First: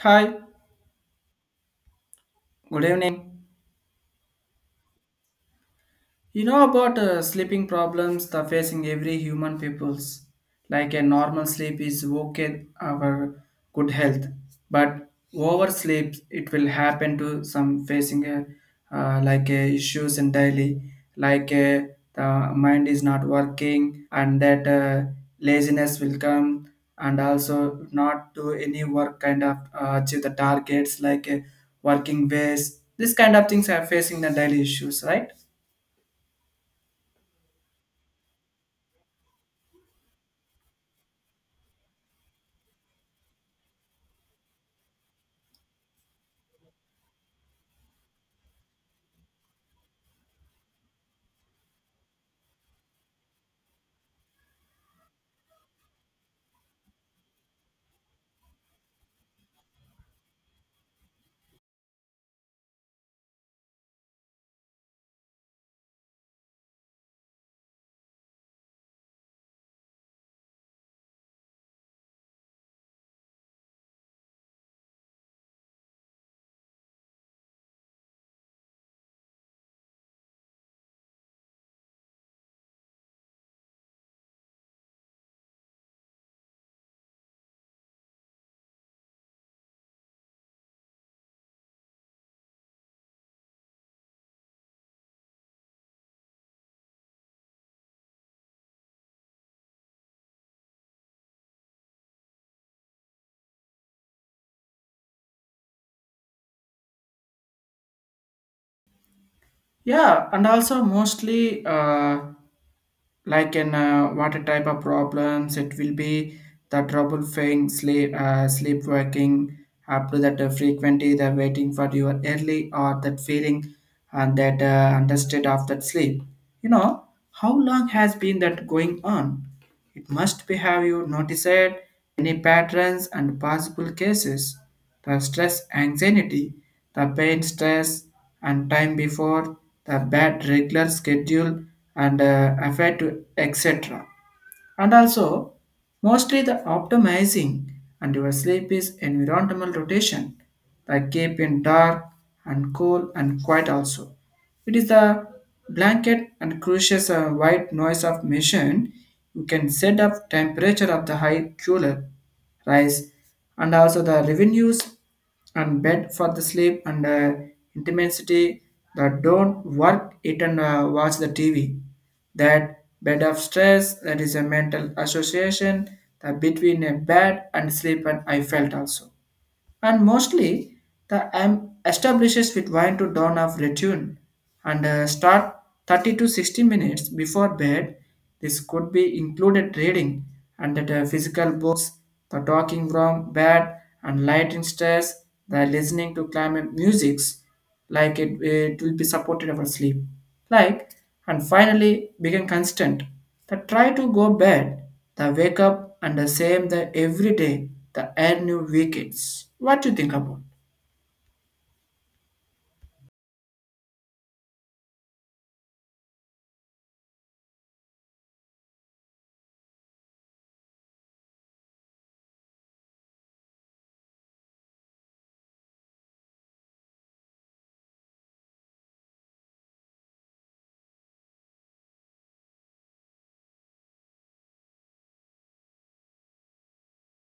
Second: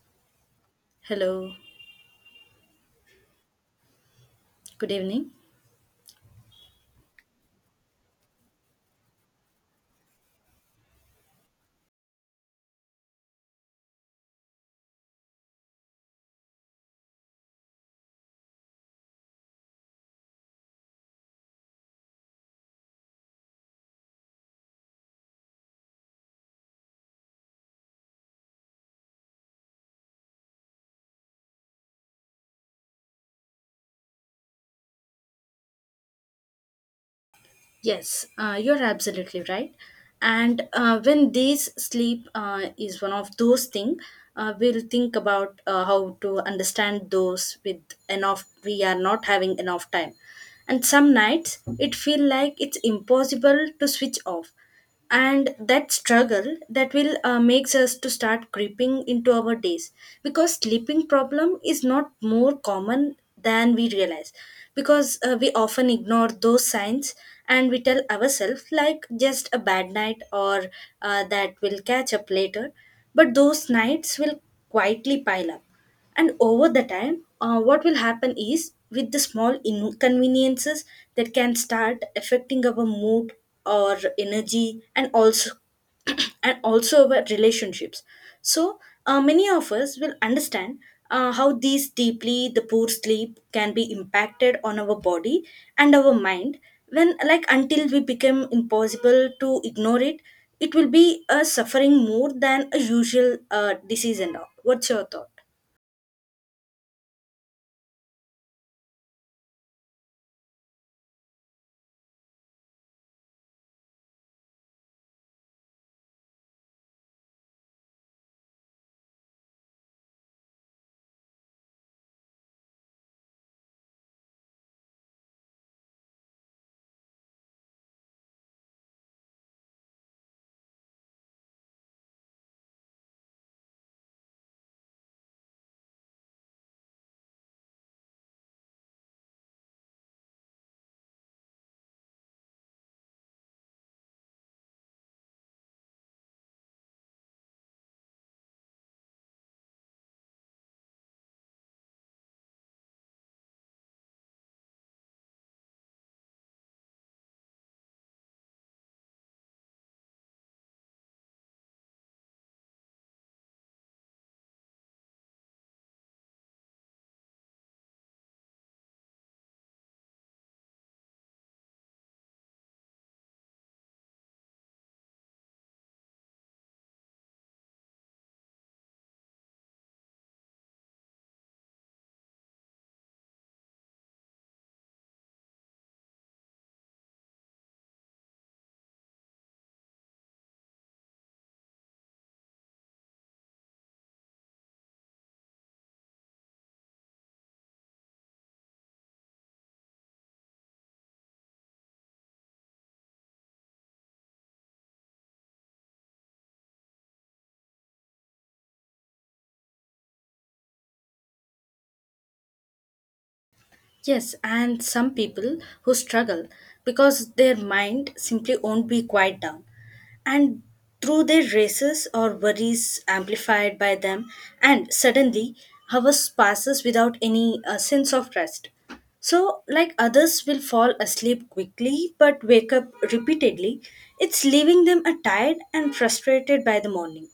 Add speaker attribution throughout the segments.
Speaker 1: Hi,
Speaker 2: Hello,
Speaker 1: good evening.
Speaker 2: good evening.
Speaker 1: You know about sleeping problems that facing every human peoples. Like a normal sleep is okay our good health, but oversleep it will happen to some facing a, like a issues in daily, like a, the mind is not working and that laziness will come and also not do any work kind of achieve the targets like working ways. This kind of things are facing the daily issues, right?
Speaker 2: Yes, you're absolutely right. And when days sleep is one of those things, we'll think about how to understand those with enough. We are not having enough time, and some nights it feel like it's impossible to switch off. And that struggle that will makes us to start creeping into our days because sleeping problem is not more common than we realize because we often ignore those signs and we tell ourselves like just a bad night or that will catch up later but those nights will quietly pile up and over the time, what will happen is with the small inconveniences that can start affecting our mood or energy and also and also our relationships. So many of us will understand how these deeply the poor sleep can be impacted on our body and our mind when like until we become impossible to ignore it it will be a suffering more than a usual disease and all. What's your thought?
Speaker 1: Yeah, and also mostly like in what type of problems it will be the trouble thing, sleep, working up to that frequency, the waiting for your early or that feeling and that understood of that sleep. You know how long has been that going on? It must be have you noticed any patterns and possible cases, the stress anxiety, the pain stress and time before, the bad regular schedule and affect etc. And also mostly the optimizing and your sleep is environmental rotation like keep in dark and cool and quiet, also it is the blanket and crucial white noise of machine, you can set up temperature of the high cooler rise and also the revenues and bed for the sleep and intensity, that don't work eat and watch the tv, that bed of stress that is a mental association that between a bed and sleep and I felt also. And mostly the m establishes with wine to dawn of return, and start 30 to 60 minutes before bed. This could be included reading and that physical books, the talking from bed and light in stress, the listening to climate musics, like it will be supported our sleep, like, and finally become constant, the try to go bed, the wake up and the same the every day the end new weekends. What do you think about?
Speaker 2: Yes, and some people who struggle because their mind simply won't be quiet down. And through their races or worries amplified by them, and suddenly hours passes without any sense of rest. So, like others will fall asleep quickly but wake up repeatedly, it's leaving them tired and frustrated by the morning.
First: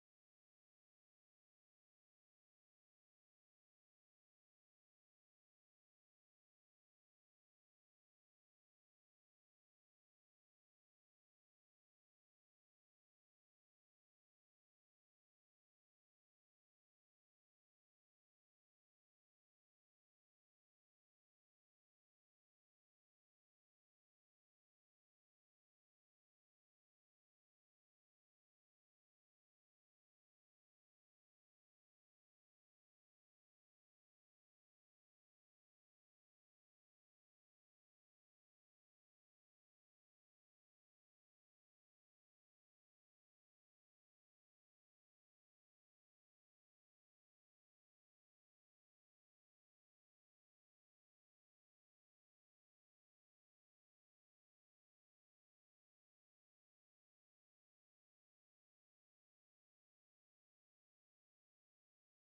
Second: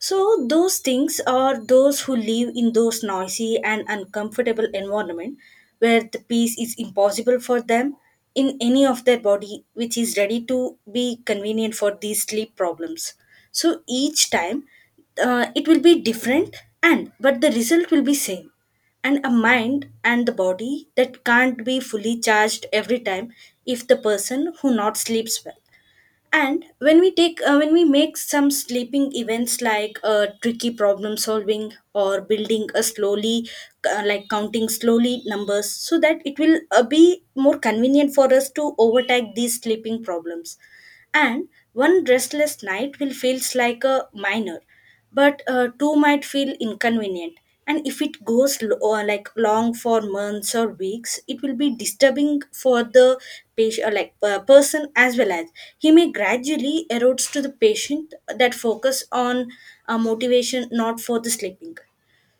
Speaker 2: So those things are those who live in those noisy and uncomfortable environment where the peace is impossible for them in any of their body which is ready to be convenient for these sleep problems. So each time it will be different and but the result will be same and a mind and the body that can't be fully charged every time if the person who not sleeps well and when we take when we make some sleeping events like tricky problem solving or building a slowly like counting slowly numbers so that it will be more convenient for us to overtake these sleeping problems and one restless night will feels like a minor but two might feel inconvenient and if it goes or like long for months or weeks it will be disturbing for the patient or like person as well as he may gradually erodes to the patient that focus on motivation not for the sleeping.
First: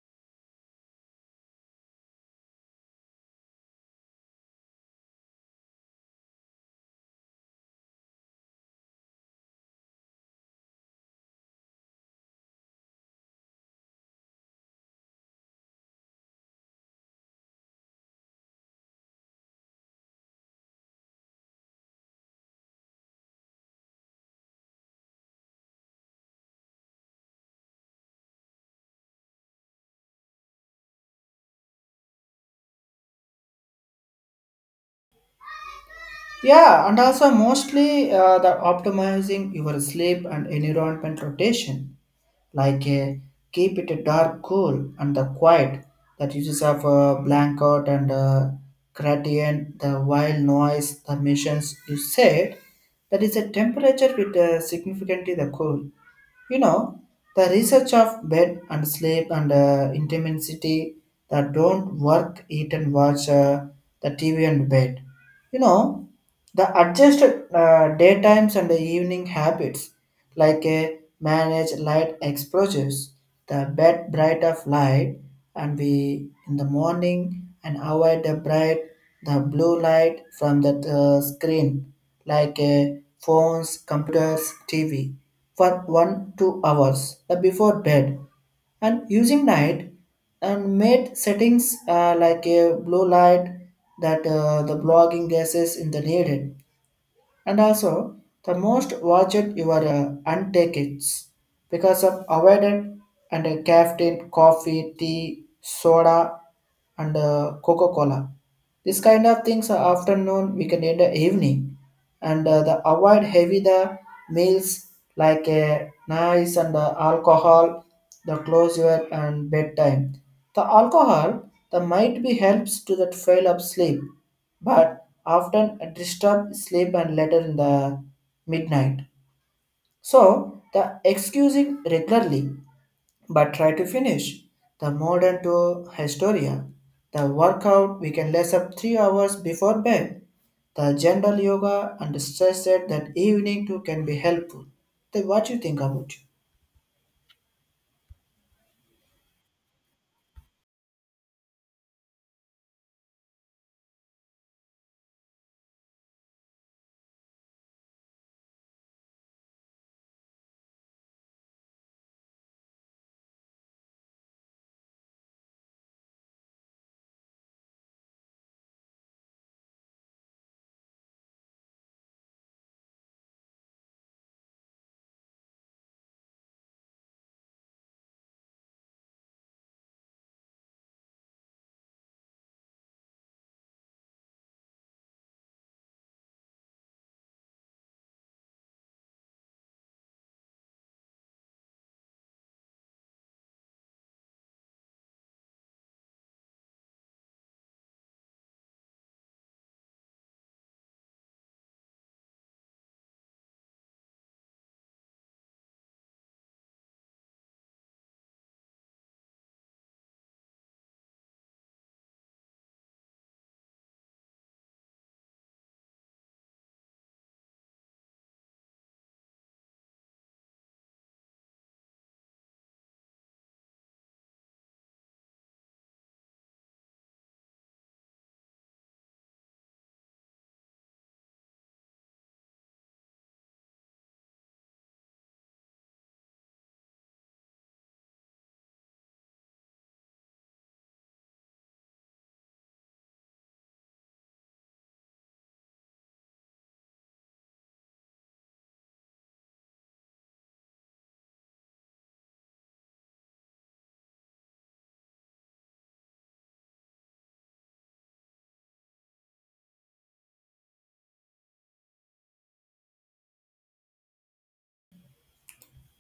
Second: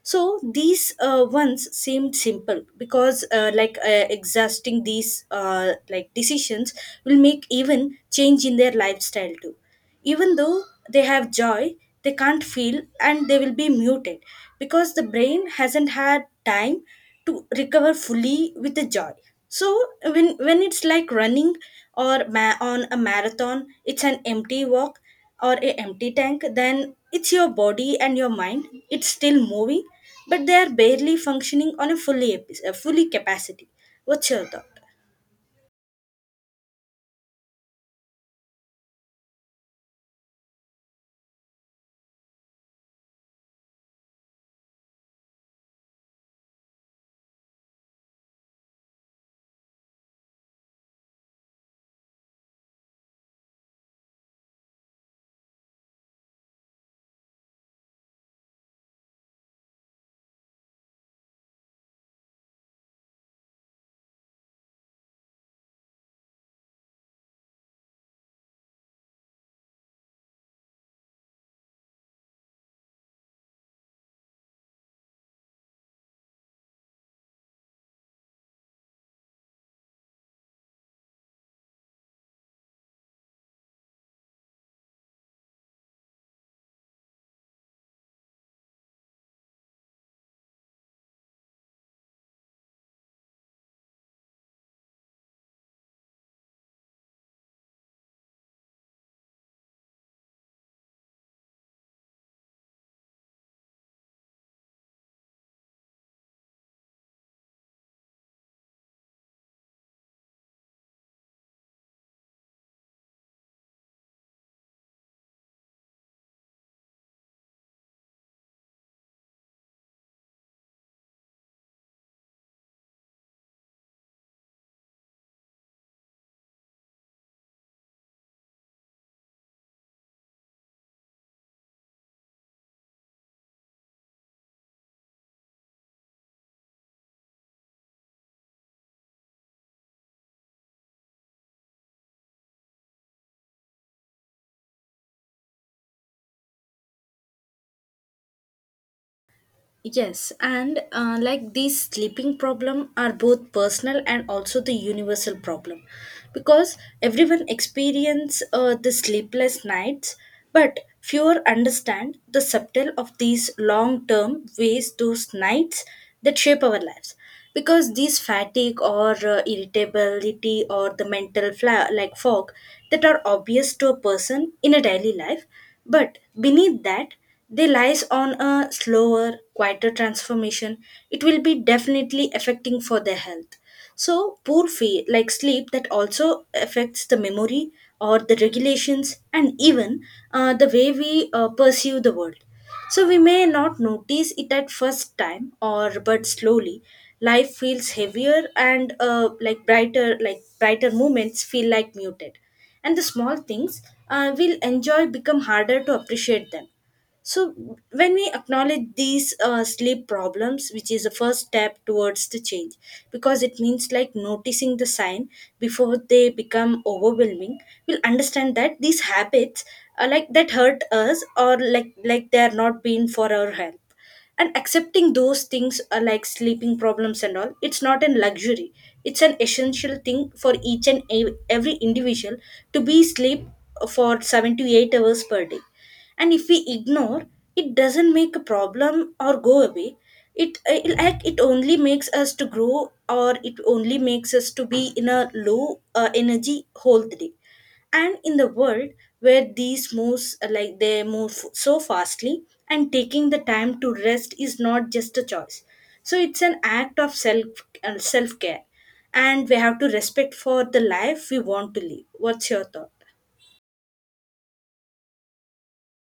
Speaker 2: So these ones seemed simple because like exhausting these like decisions will make even change in their lifestyle too even though they have joy they can't feel and they will be muted because the brain hasn't had time to recover fully with the joy. So when it's like running or on a marathon it's an empty walk or a empty tank then it's your body and your mind it's still moving but they are barely functioning on a fully capacity. What's your thought?
Speaker 1: Yeah, and also mostly the optimizing your sleep and environment rotation, like keep it dark, cool, and the quiet, that uses of a blanket and a gradient, the wild noise, the missions you said, that is a temperature with significantly the cool. You know, the research of bed and sleep and intensity, that don't work, eat and watch the TV and bed. You know, the adjusted daytimes and the evening habits, like a managed light exposures, the bed bright of light, and we in the morning and avoid the bright the blue light from the screen, like a phones, computers, TV, for 1 2 hours the before bed and using night and made settings like a blue light, that the blogging gases in the needed. And also the most watched your untakits because of avoided and a caffeine coffee tea soda and coca-cola, this kind of things are afternoon we can end the evening and the avoid heavy the meals like a nice and alcohol the closure and bedtime. The alcohol the might be helps to that fail of sleep, but often disturb sleep and later in the midnight. So the excusing regularly, but try to finish. The modern to historia, the workout we can less up 3 hours before bed. The general yoga and stress that that evening too can be helpful. Then what you think about it?
Speaker 2: Yes, and like these sleeping problem are both personal and also the universal problem because everyone experience the sleepless nights but fewer understand the subtle of these long term ways those nights that shape our lives because these fatigue or irritability or the mental like fog that are obvious to a person in a daily life but beneath that they lies on a slower quieter transformation it will be definitely affecting for their health. So poor fe like sleep that also affects the memory or the regulations and even the way we perceive the world. So we may not notice it at first time or but slowly life feels heavier and like brighter moments feel like muted and the small things we'll enjoy become harder to appreciate them. So, when we acknowledge these sleep problems, which is the first step towards the change, because it means like noticing the sign before they become overwhelming, we'll understand that these habits are like that hurt us or like they are not being for our help. And accepting those things are like sleeping problems and all. It's not a luxury. It's an essential thing for each and every individual to be sleep for 7 to 8 hours per day and if we ignore it doesn't make a problem or go away it like it only makes us to grow or it only makes us to be in a low energy whole day and in the world where these moves like they move so fastly and taking the time to rest is not just a choice so it's an act of self care and we have to respect for the life we want to live. What's your thought?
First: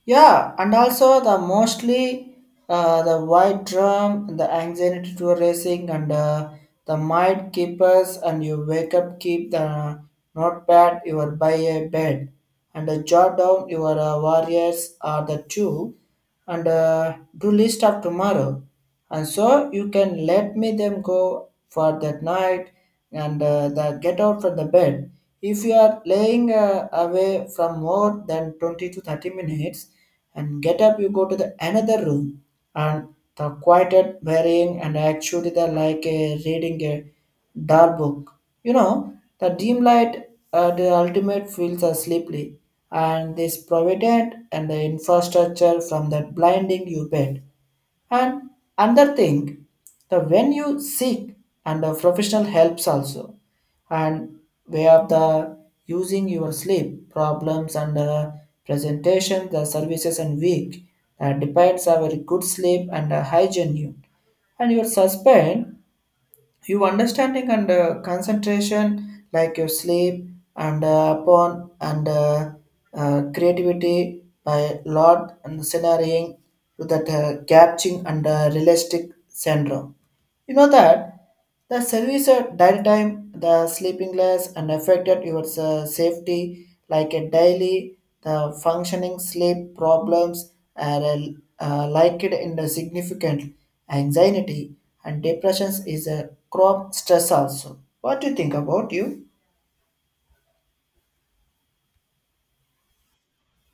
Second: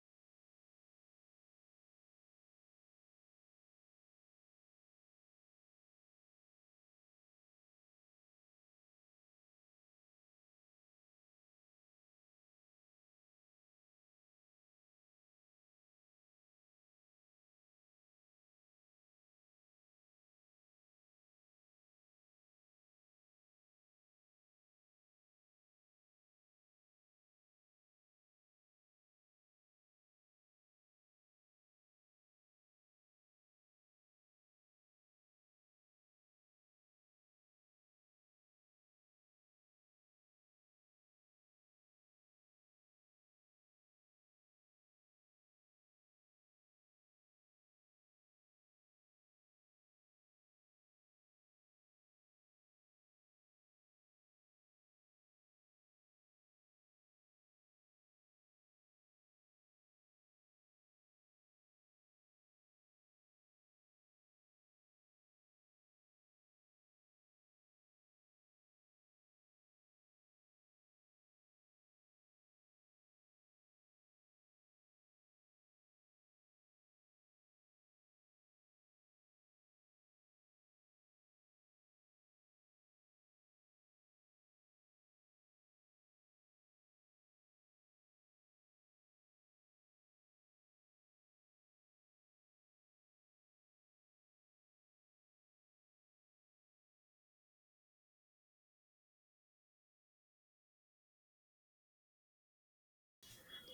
Speaker 1: Yeah, and also the mostly the white drum, the anxiety to racing, and the mind keepers, and you wake up, keep the notepad, you are by a bed, and jot down your warriors are the two, and do list of tomorrow and so you can let me them go for that night and the get out from the bed if you are laying away from more than 20 to 30 minutes and get up you go to the another room and the quieted wearing and actually the like a reading a dark book, you know, the dim light, the ultimate feels are sleepy and this provident and the infrastructure from that blinding you bed. And another thing, the when you seek and the professional helps also, and where the using your sleep problems and presentation, the services and week that depends on very good sleep and hygiene you and your suspend, you understanding and concentration like your sleep and upon and creativity by lot and scenarioing to that catching and realistic syndrome, you know that the service at that time, the sleeping less and affected your safety like a daily, the functioning sleep problems are liked in the significant anxiety and depressions is a crop stress also. What do you think about you?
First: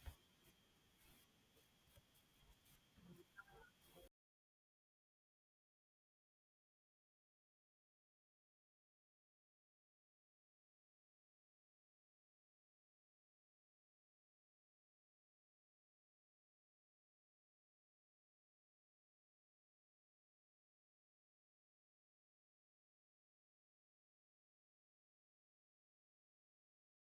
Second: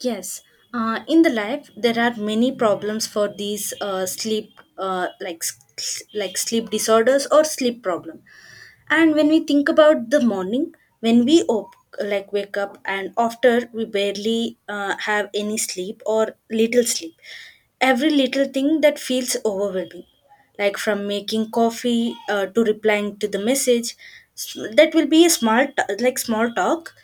Speaker 2: Yes, in the life there are many problems for these sleep, like like sleep disorders or sleep problem. And when we think about the morning, when we like wake up and after we barely have any sleep or little sleep, every little thing that feels overwhelming, like from making coffee to replying to the message, that will be a like small talk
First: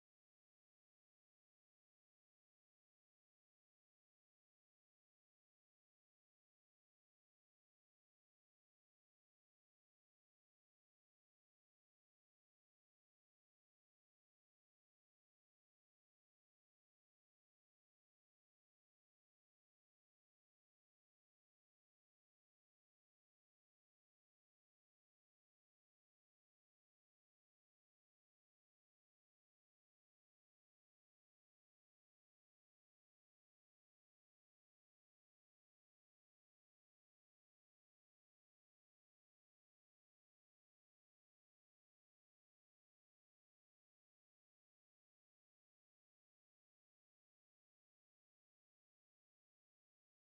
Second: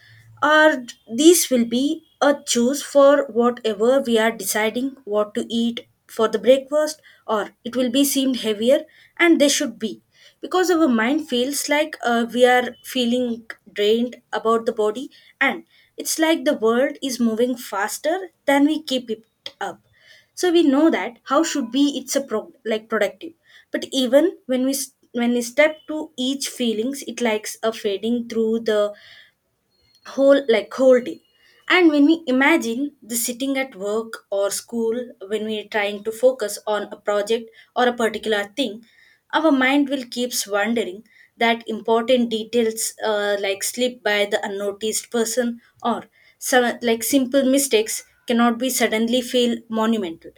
Speaker 2: or these will be a choose for whatever we are deciding what to eat for the breakfast, or it will be seemed heavier, and they should be because our mind feels like we are feeling drained about the body, and it's like the world is moving faster than we keep it up. So we know that how should be it's a like productive, but even when when we step to each feelings, it likes a fading through the whole day and when we imagine the sitting at work or school when we're trying to focus on a project or a particular thing our mind will keeps wondering that important details like slip by the unnoticed person or some like simple mistakes cannot be suddenly feel monumental.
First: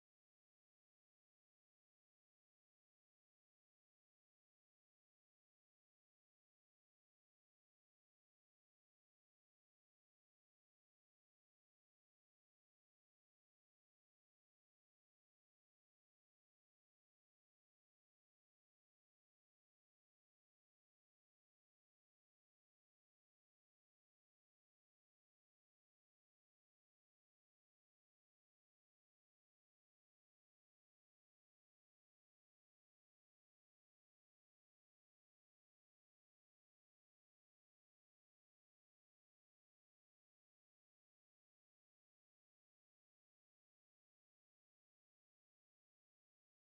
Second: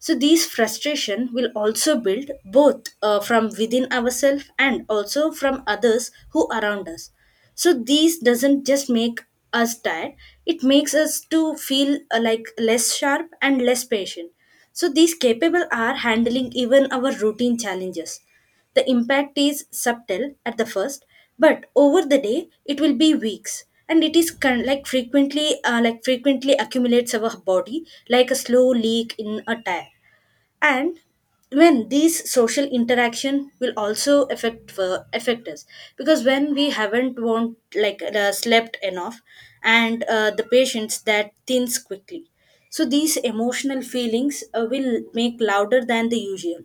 Speaker 2: So these frustration will also build both from within ourselves and also from others who around us. So these doesn't just make us tired it makes us to feel like less sharp and less patient. So these capable are handling even our routine challenges the impact is subtle at the first but over the day it will be weeks and it is like frequently frequently accumulates our body like a slow leak in a tire. And when these social interaction will also affect for affect us because when we haven't won't like slept enough and the patients that thins quickly so these emotional feelings will make louder than the usual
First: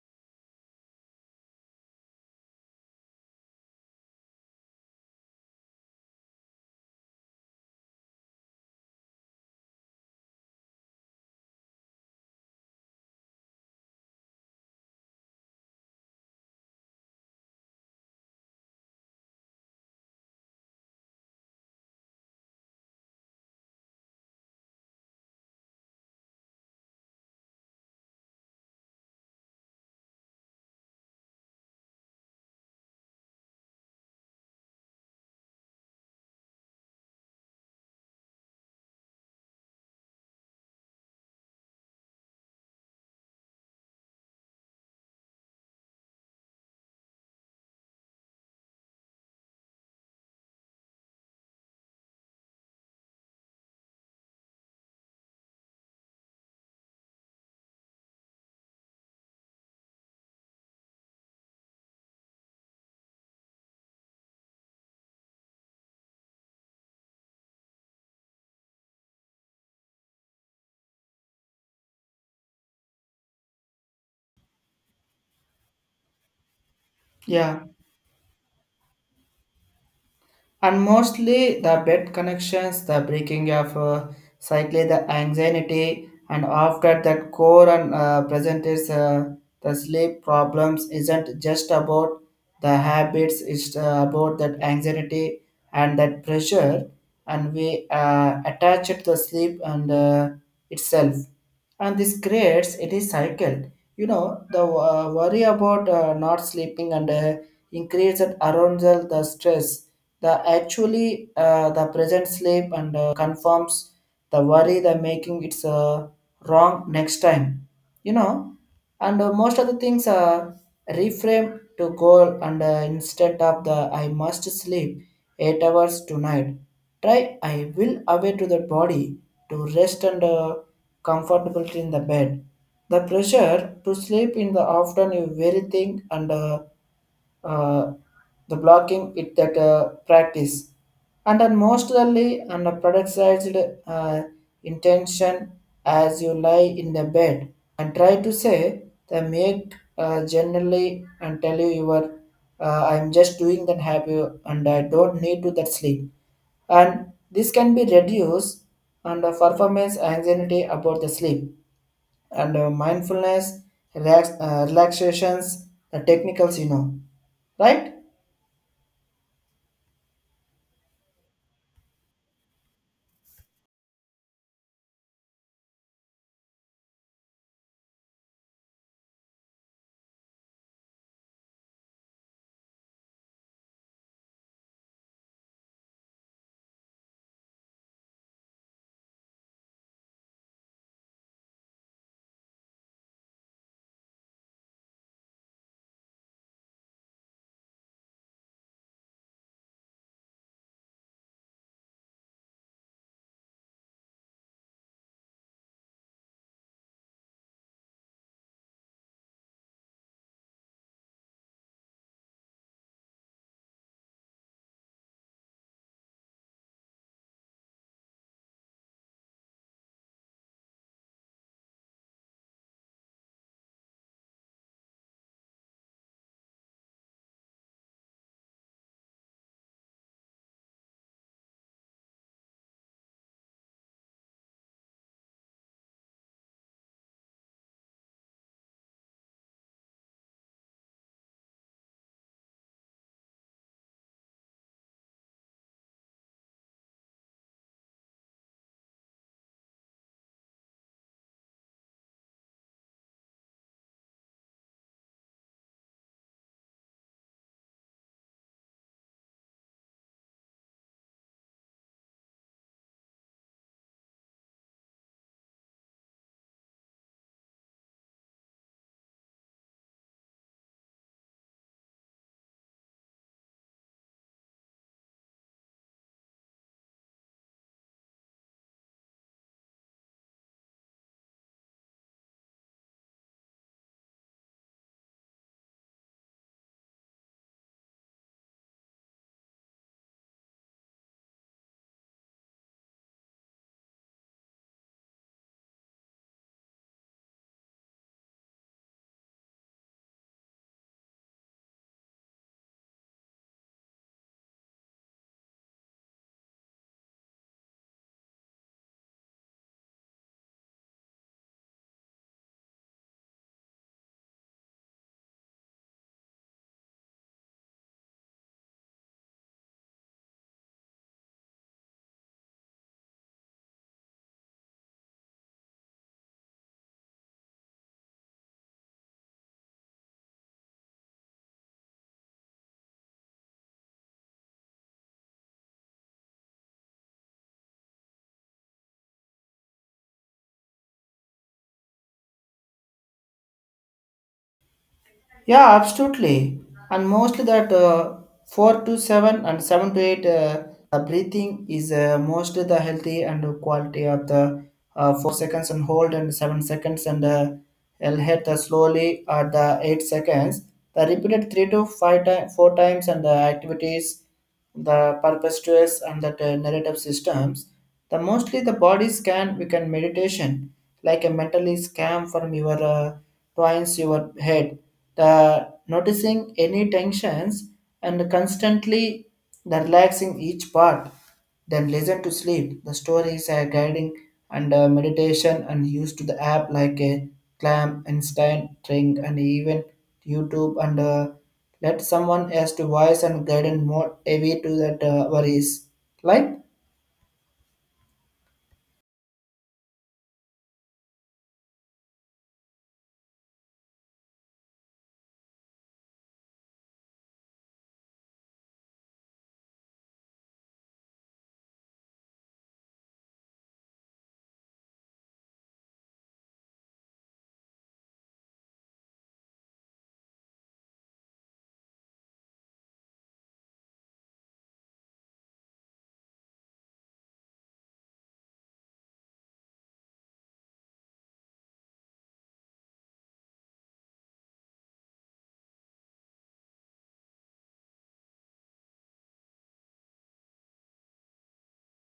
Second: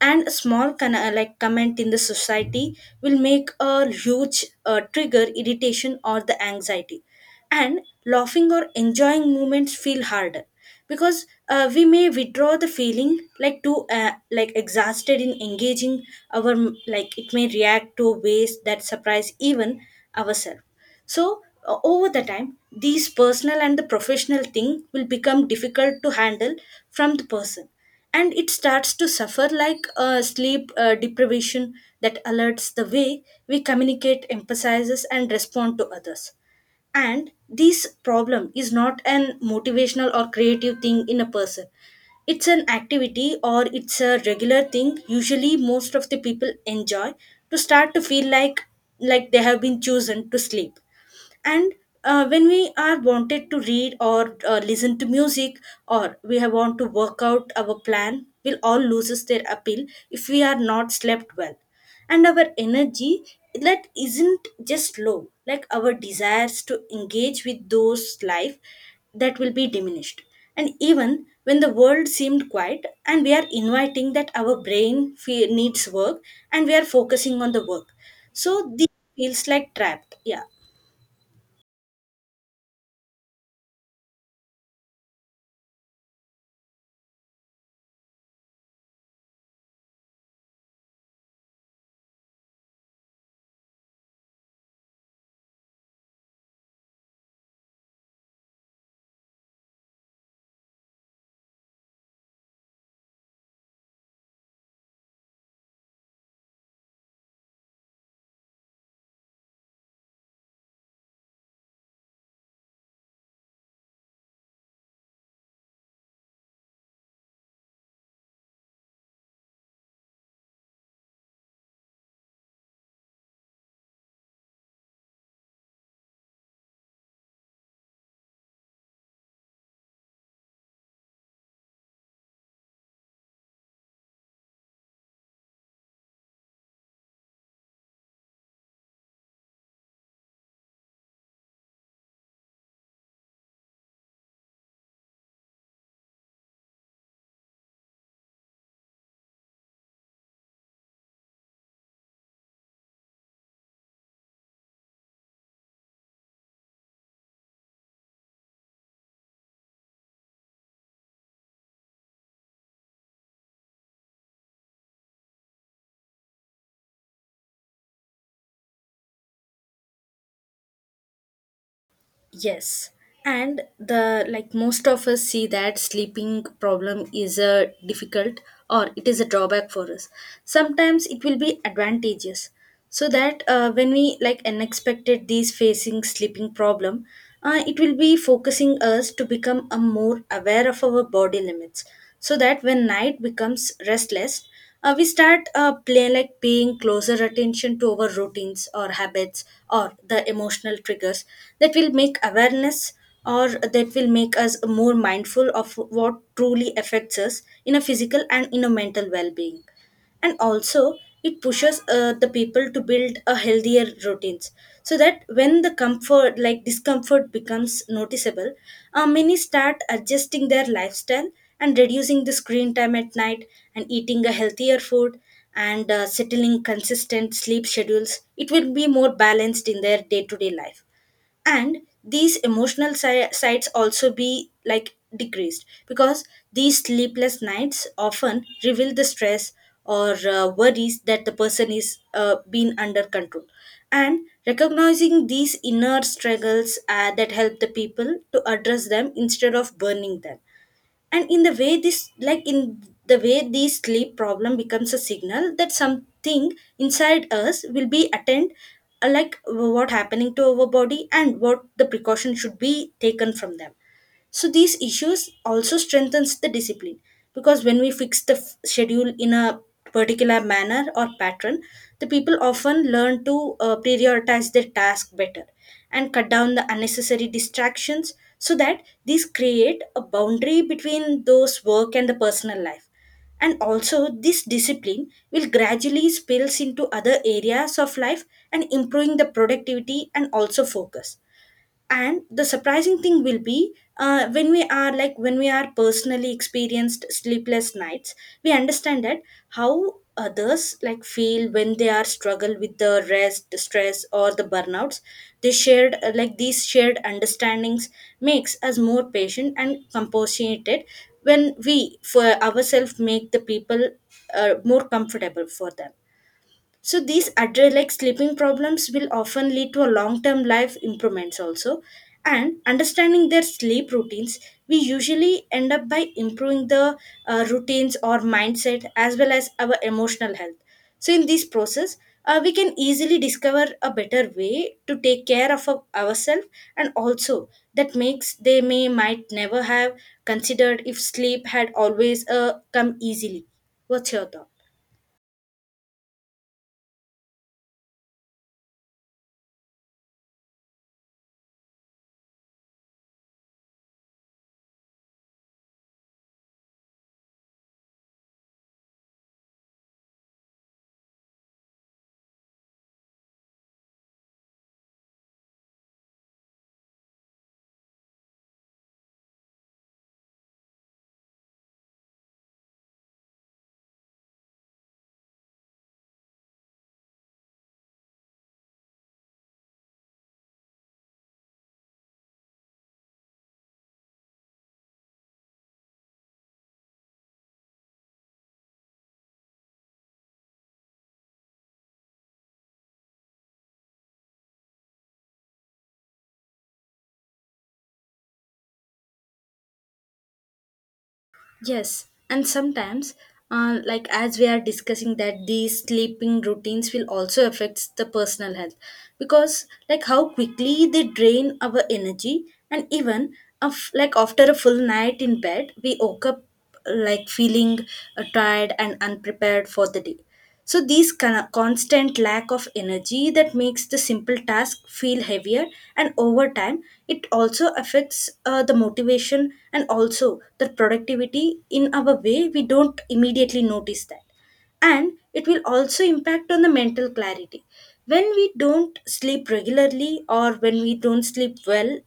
Speaker 2: and a small like comment in the society will make a huge trigger irritation or the anxiety and laughing or enjoying moments feel harder because we may withdraw the feeling like too like exhausted in engaging our like it may react to ways that surprise even ourselves. So over the time these personal and the professional thing will become difficult to handle from the person and it starts to suffer like a sleep deprivation that alerts the way we communicate emphasizes and respond to others and this problem is not an motivational or creative thing in a person it's an activity or it's a regular thing usually most of the people enjoy to start to feel like they have been chosen to sleep. And when we are wanted to read or listen to music or we have want to work out our plan will all loses their appeal if we are not slept well and our energy that isn't just low like our desires to engage with those life that will be diminished and even when the world seemed quiet and we are inviting that our brain needs work and we are focusing on the
Speaker 1: Yeah.
Speaker 2: work so this feels like trapped, yeah.
Speaker 1: And mostly the bed connections, the breaking of slightly the anxiety, and after that core and present is the sleep problems isn't just about the habits, it's about that anxiety and that pressure, and we attach it to the sleep and itself, and this creates it is cycle. You know the worry about not sleeping and increase that arousal, the stress the actually the present sleep and confirms the worry the making it's wrong next time, you know. And most of the things are reframe to goal and instead of the I must sleep 8 hours tonight, try, I will away to the body to rest and comfortability in the bed, the pressure to sleep in the afternoon you very thing, and uh, the blocking it that practice. And then mostly on a productized intention, as you lie in the bed and try to say the make generally and tell you your I'm just doing that happy and I don't need to that sleep. And this can be reduced and the performance anxiety about the sleep and mindfulness, relax, relaxations, the technicals, you know, right?
Speaker 2: Yes. And the like most of us see that sleeping problem is a difficult or it is a drawback for us. Sometimes it will be advantageous. So that when we like unexpected these facing sleeping problem, it will be focusing us to become a more aware of our body limits. So that when night becomes restless, we start play, like paying closer attention to our routines or habits or the emotional triggers that will make awareness or that will make us more mindful of what truly affects us in a physical and in a mental well-being, and also it pushes the people to build a healthier routines. So that when the comfort like discomfort becomes noticeable, many start adjusting their lifestyle and reducing the screen time at night and eating a healthier food and settling consistent sleep schedules, it will be more balanced in their day-to-day life. And these emotional sides also be like decreased, because these sleepless nights often reveal the stress or worries that the person is being under control. And recognizing these inner struggles that help the people to address them instead of burning them. And in the way this sleep problem becomes a signal that something inside us will be attend, like what happening to our body and what the precaution should be taken from them. So these issues also strengthens the discipline, because when we fix the schedule in a particular manner or pattern, the people often learn to prioritize their task better and cut down the unnecessary distractions, so that these create a boundary between those work and the personal life. And also this discipline will gradually spills into other areas of life and improving the productivity and also focus. And the surprising thing will be, when we are personally experienced sleepless nights, we understand that how others like feel when they are struggle with the rest the stress or the burnouts. They shared uh, like these shared understandings makes us more patient and compassionate, when we for ourselves make the people more comfortable for them. So these address like sleeping problems will often lead to a long-term life improvements also. And understanding their sleep routines, we usually end up by improving the routines or mindset as well as our emotional health. So in this process, we can easily discover a better way to take care of ourselves, and also that makes they may might never have considered if sleep had always come easily. What's your thought?
Speaker 1: Yeah, absolutely. And mostly that four to seven and seven to eight breathing is mostly the healthy and the quality of the 4 seconds and hold and 7 seconds and I'll hit the slowly at the 8 seconds. The repeated three to five four times and the activities the perpetuates and the narrative systems, the mostly the body scan we can meditation, like a mentally scan from your twines your head, the noticing any tensions and constantly the relaxing each part, then listen to sleep. The stories are guiding and meditation and used to the app like a clam, Einstein, Ring, and even YouTube and let someone else to voice and guidance more heavy to that worries. Like,
Speaker 2: Yes, and sometimes, like as we are discussing that these sleeping routines will also affect the personal health, because like how quickly they drain our energy, and even of like after a full night in bed we woke up like feeling tired and unprepared for the day. So, these constant lack of energy that makes the simple task feel heavier, and over time, it also affects the motivation and also the productivity in our way. We don't immediately notice that, and it will also impact on the mental clarity. When we don't sleep regularly or when we don't sleep well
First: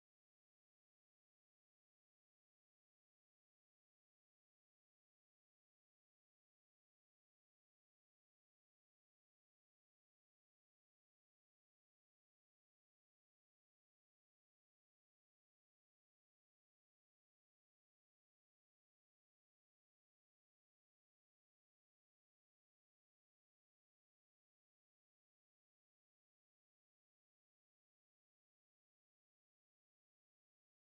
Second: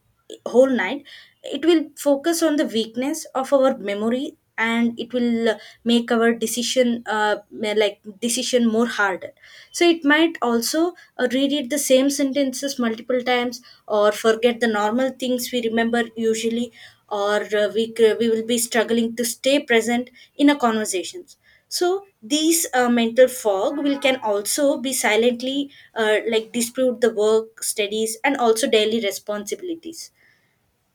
Speaker 2: whole night, it will focus on the weakness of our memory, and it will make our decision decision more harder. So it might also reread the same sentences multiple times, or forget the normal things we remember usually, or we will be struggling to stay present in a conversations. So these mental fog will can also be silently like dispute the work studies and also daily responsibilities.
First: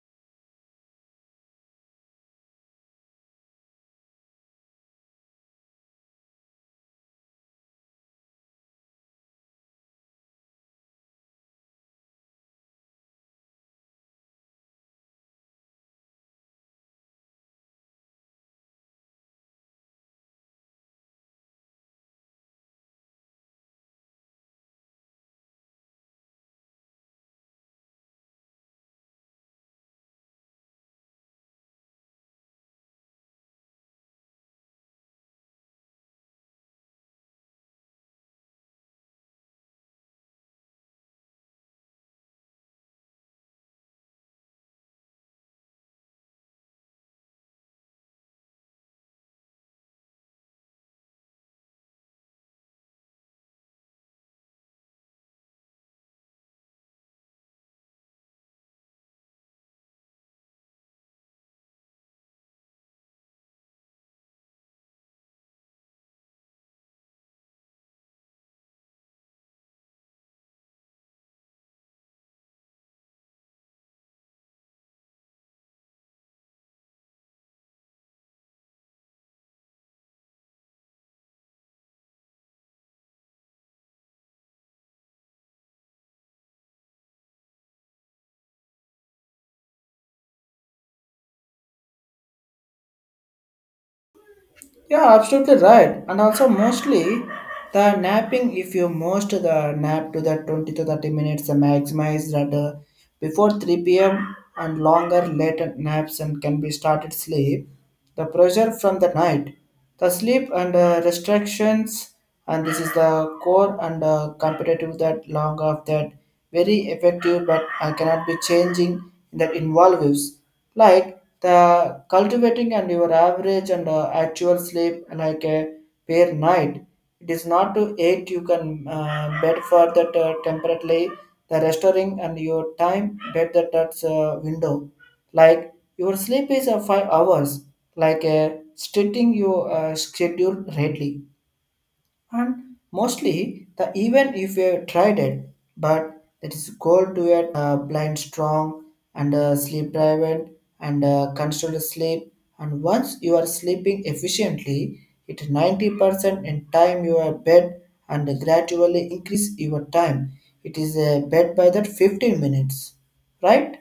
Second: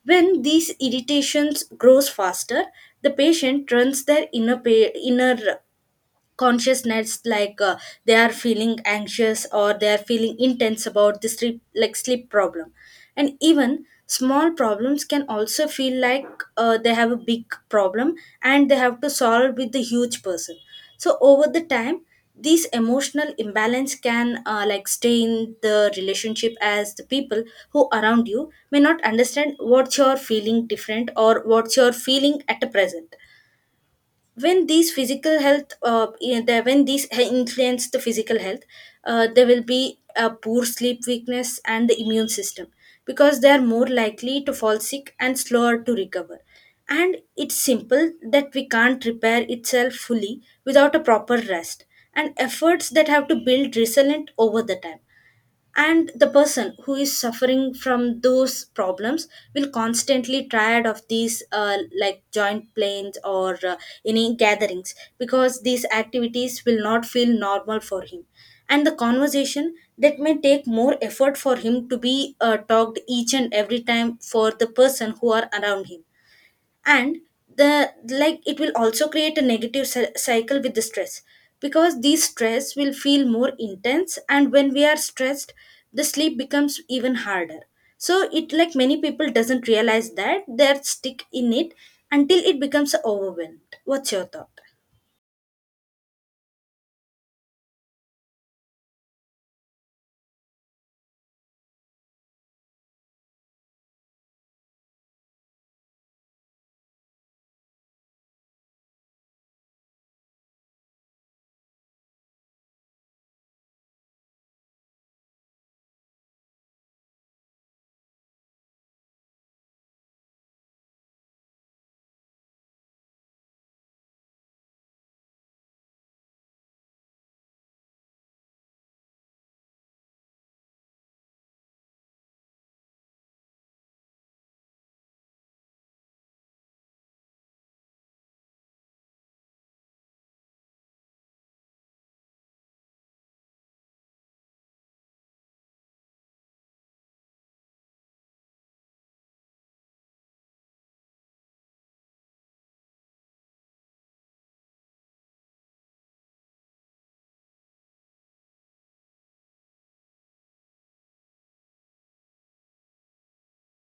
Speaker 2: When these irritations grows faster, the patient runs their inner consciousness, they are feeling anxious or they are feeling intense about this sleep problem. And even small problems can also feel like they have a big problem and they have to solve with the huge person. So over the time, these emotional imbalance can like stay in the relationship, as the people who around you may not understand what you're feeling different or what you're feeling at the present. When these physical health you know, the- when these he- influence the physical health, there will be a poor sleep weakness and the immune system, because they are more likely to fall sick and slower to recover. And it's simple that we can't repair itself fully without a proper rest, and efforts that have to build resilient over the time. And the person who is suffering from those problems will constantly tired of these like joint planes or any gatherings, because these activities will not feel normal for him, and the conversation that may take more effort for him to be talked each and every time for the person who are around him. And the like it will also create a negative cycle with the stress, because these stress will feel more intense, and when we are stressed the sleep becomes even harder. So it like many people doesn't realize that they're stick in it until it becomes overwhelmed. What's your thought?
Speaker 1: yeah, absolutely right. And also mostly the napping, if you most the nap to the 20 to 30 minutes, the maximize that before 3 p.m. and longer later naps and can be started sleep. The pressure from the night, the sleep and restrictions, and this is the core and competitive that long of that very effective, but I cannot be changing in that involves, like the cultivating and your average and actual sleep like a per night, it is not to eight, you can bed for that temporarily the restoring and your time bed that's window, like your sleep is 5 hours, like a stating your schedule readily. And mostly the even if you tried it, but it is gold to it blind strong and sleep driven and constant sleep, and once you are sleeping efficiently it 90% in time you are bed and gradually increase your time it is a bed by that 15 minutes, right?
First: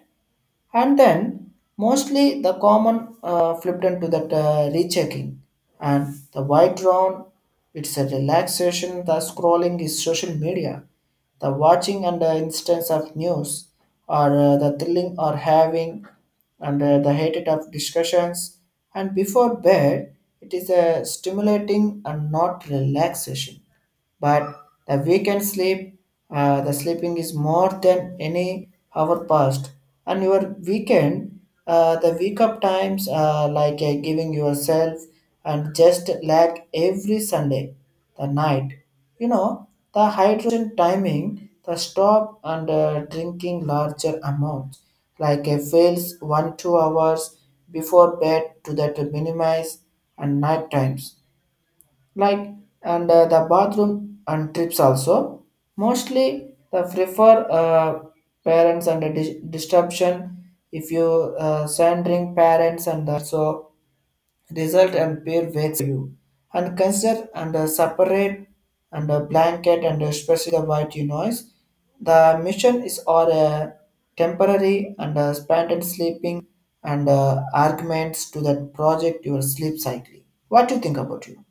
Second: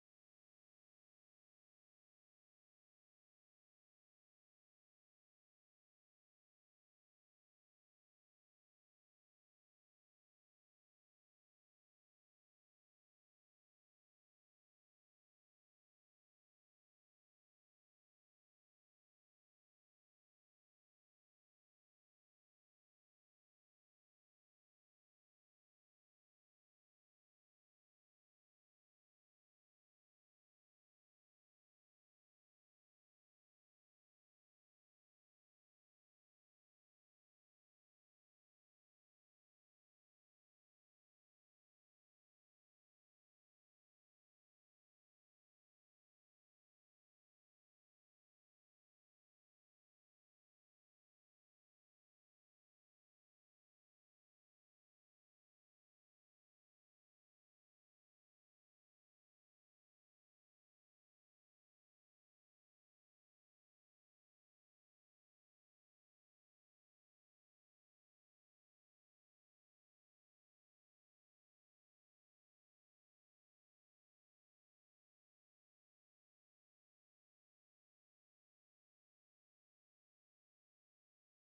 Speaker 1: And then mostly the common flipped into that rechecking and the white drawn, it's a relaxation, the scrolling is social media, the watching and the instance of news or the thrilling or having and the hated of discussions, and before bed it is a stimulating and not relaxation. But the weekend sleep, the sleeping is more than any hour past. And your weekend, the wake up times, like giving yourself and just like every Sunday, the night, you know, the hydration timing, the stop and drinking larger amounts, like a fails 1 2 hours before bed to that minimize and night times, like, and the bathroom and trips also mostly the prefer parents and the disruption, if you sending parents and also result and peer waits you and consider and separate and a blanket and especially the white noise the mission is or a temporary and spanted sleeping and arguments to that project your sleep cycle. What do you think about you?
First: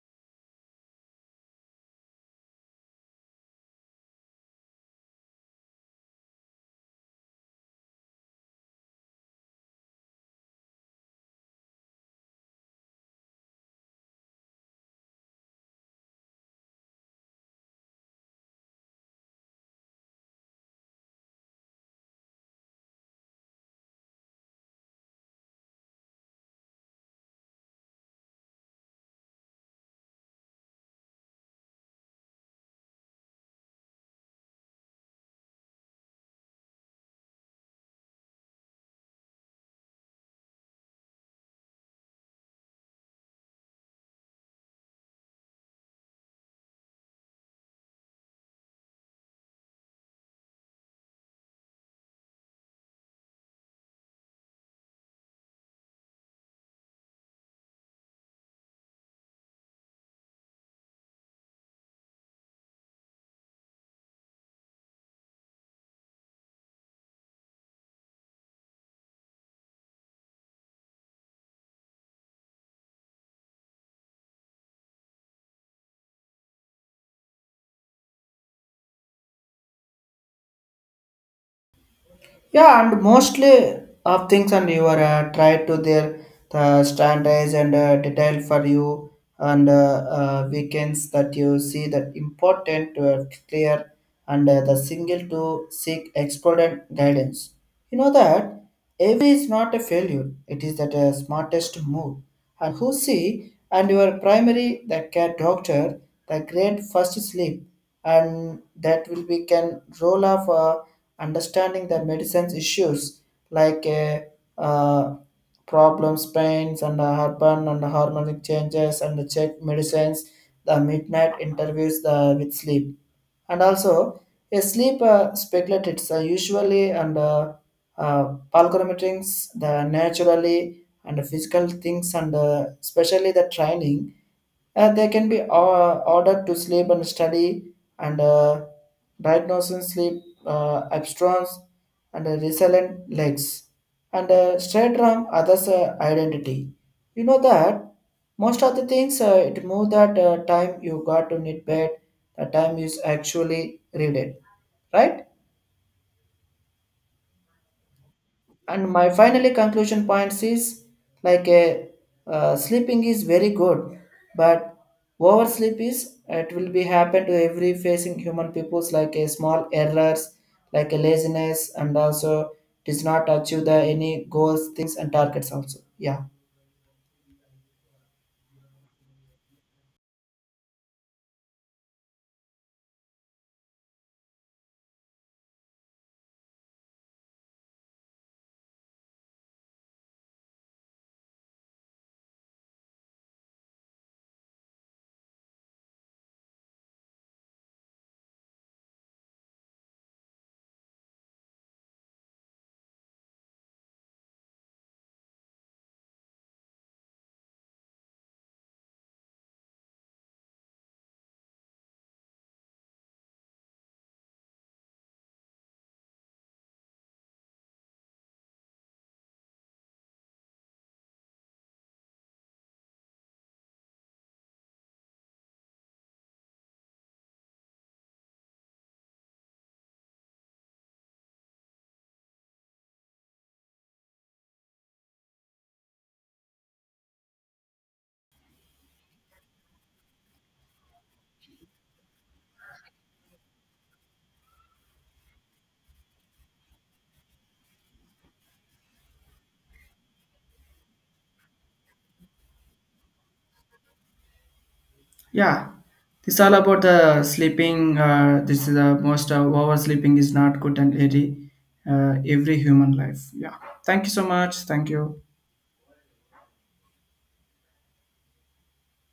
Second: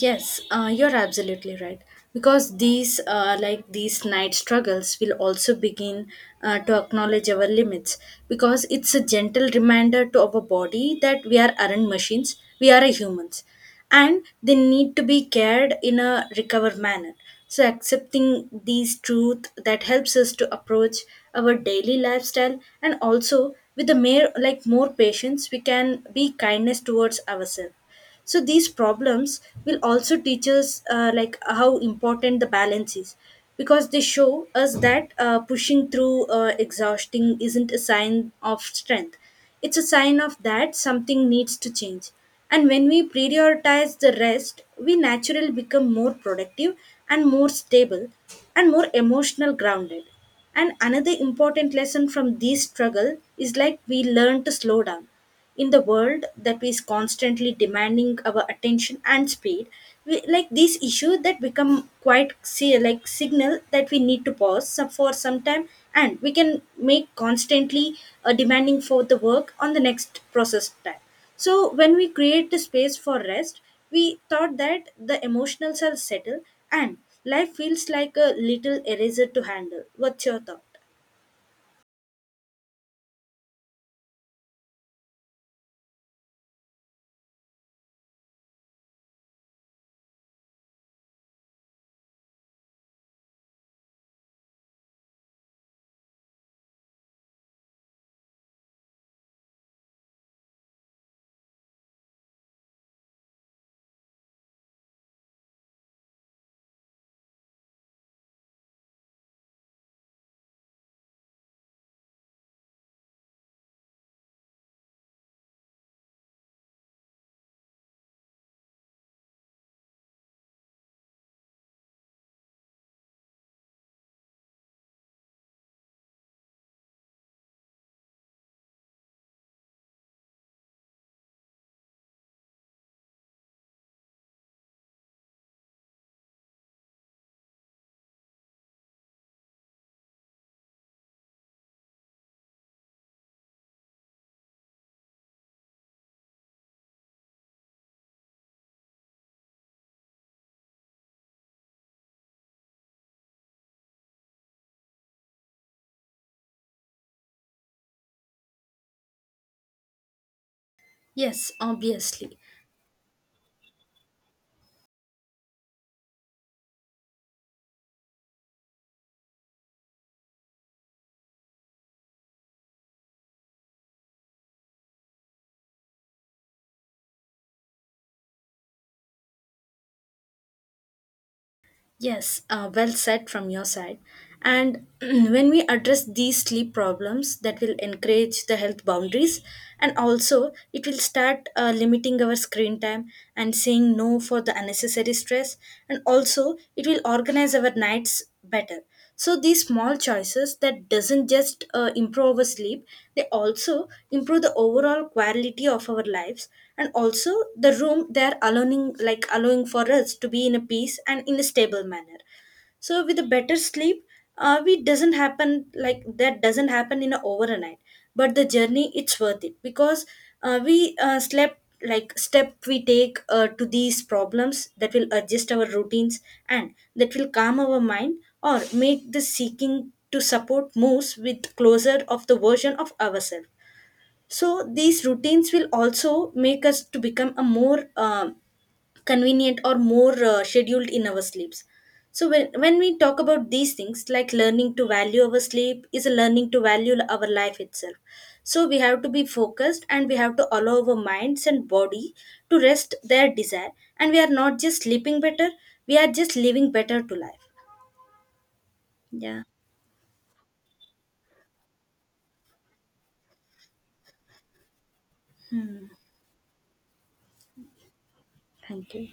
Speaker 2: Yes, you're absolutely right. Because these, like these night struggles, will also begin to acknowledge our limits. Because it's a gentle reminder to our body that we are aren't machines; we are a humans, and they need to be cared in a recover manner. So accepting these truth that helps us to approach our daily lifestyle, and also with a mere like more patience, we can be kindness towards ourselves. So these problems will also teach us like how important the balance is, because they show us that pushing through exhausting isn't a sign of strength, it's a sign of that something needs to change. And when we prioritize the rest, we naturally become more productive and more stable and more emotional grounded. And another important lesson from this struggle is like we learn to slow down. In the world that is constantly demanding our attention and speed, we, like these issues that become quite see, like signal that we need to pause for some time. And we can make constantly demanding for the work on the next process time. So when we create the space for rest, we thought that the emotionals are settle, and life feels like a little eraser to handle. What's your thought?
Speaker 1: Yeah, and mostly of things and you are try to their the standards and detail for you and weekends that you see that important to have clear and the single to seek expert guidance. You know that every is not a failure. It is that smartest move. And who see and your primary the care doctor the great first sleep, and that will be can roll off understanding the medicines issues like uh, problems, pains, and urban and harmonic changes, and the check medicines, the midnight interviews the, with sleep. And also, a sleep speculates usually and palgramitings, the naturally and physical things, and especially the training, they can be ordered to sleep and study and diagnosing sleep abstracts and resilient legs and a straight from others' identity. You know that most of the things it move that time you got to knit bed, the time is actually read it, right? And my finally conclusion points is like
Speaker 2: Yes,
Speaker 1: a
Speaker 2: obviously.
Speaker 1: sleeping is very good, but oversleep is it will be happen to every facing human peoples like a small errors like a laziness and also does not achieve the any goals things and targets also, yeah.
Speaker 2: Yes, well said from your side. And when we address these sleep problems, that will encourage the health boundaries, and also it will start limiting our screen time and saying no for the unnecessary stress, and also it will organize our nights better. So these small choices that doesn't just improve our sleep, they also improve the overall quality of our lives. And also the room they are allowing for us to be in a peace and in a stable manner. So with a better sleep, we doesn't happen like that doesn't happen in a overnight, but the journey it's worth it, because we slept like step we take to these problems, that will adjust our routines and that will calm our mind, or make the seeking to support moves with closer of the version of ourselves. So these routines will also make us to become a more convenient or more scheduled in our sleeps. So when we talk about these things, like learning to value our sleep is a learning to value our life itself. So we have to be focused, and we have to allow our minds and body to rest their desire, and we are not just sleeping better,
Speaker 1: Yeah,
Speaker 2: we are just
Speaker 1: this all
Speaker 2: living
Speaker 1: about
Speaker 2: better to
Speaker 1: the
Speaker 2: life.
Speaker 1: sleeping. This is the most
Speaker 2: Yeah,
Speaker 1: oversleeping is not good and every human life. Yeah, thank you so much. Thank you.
Speaker 2: thank you.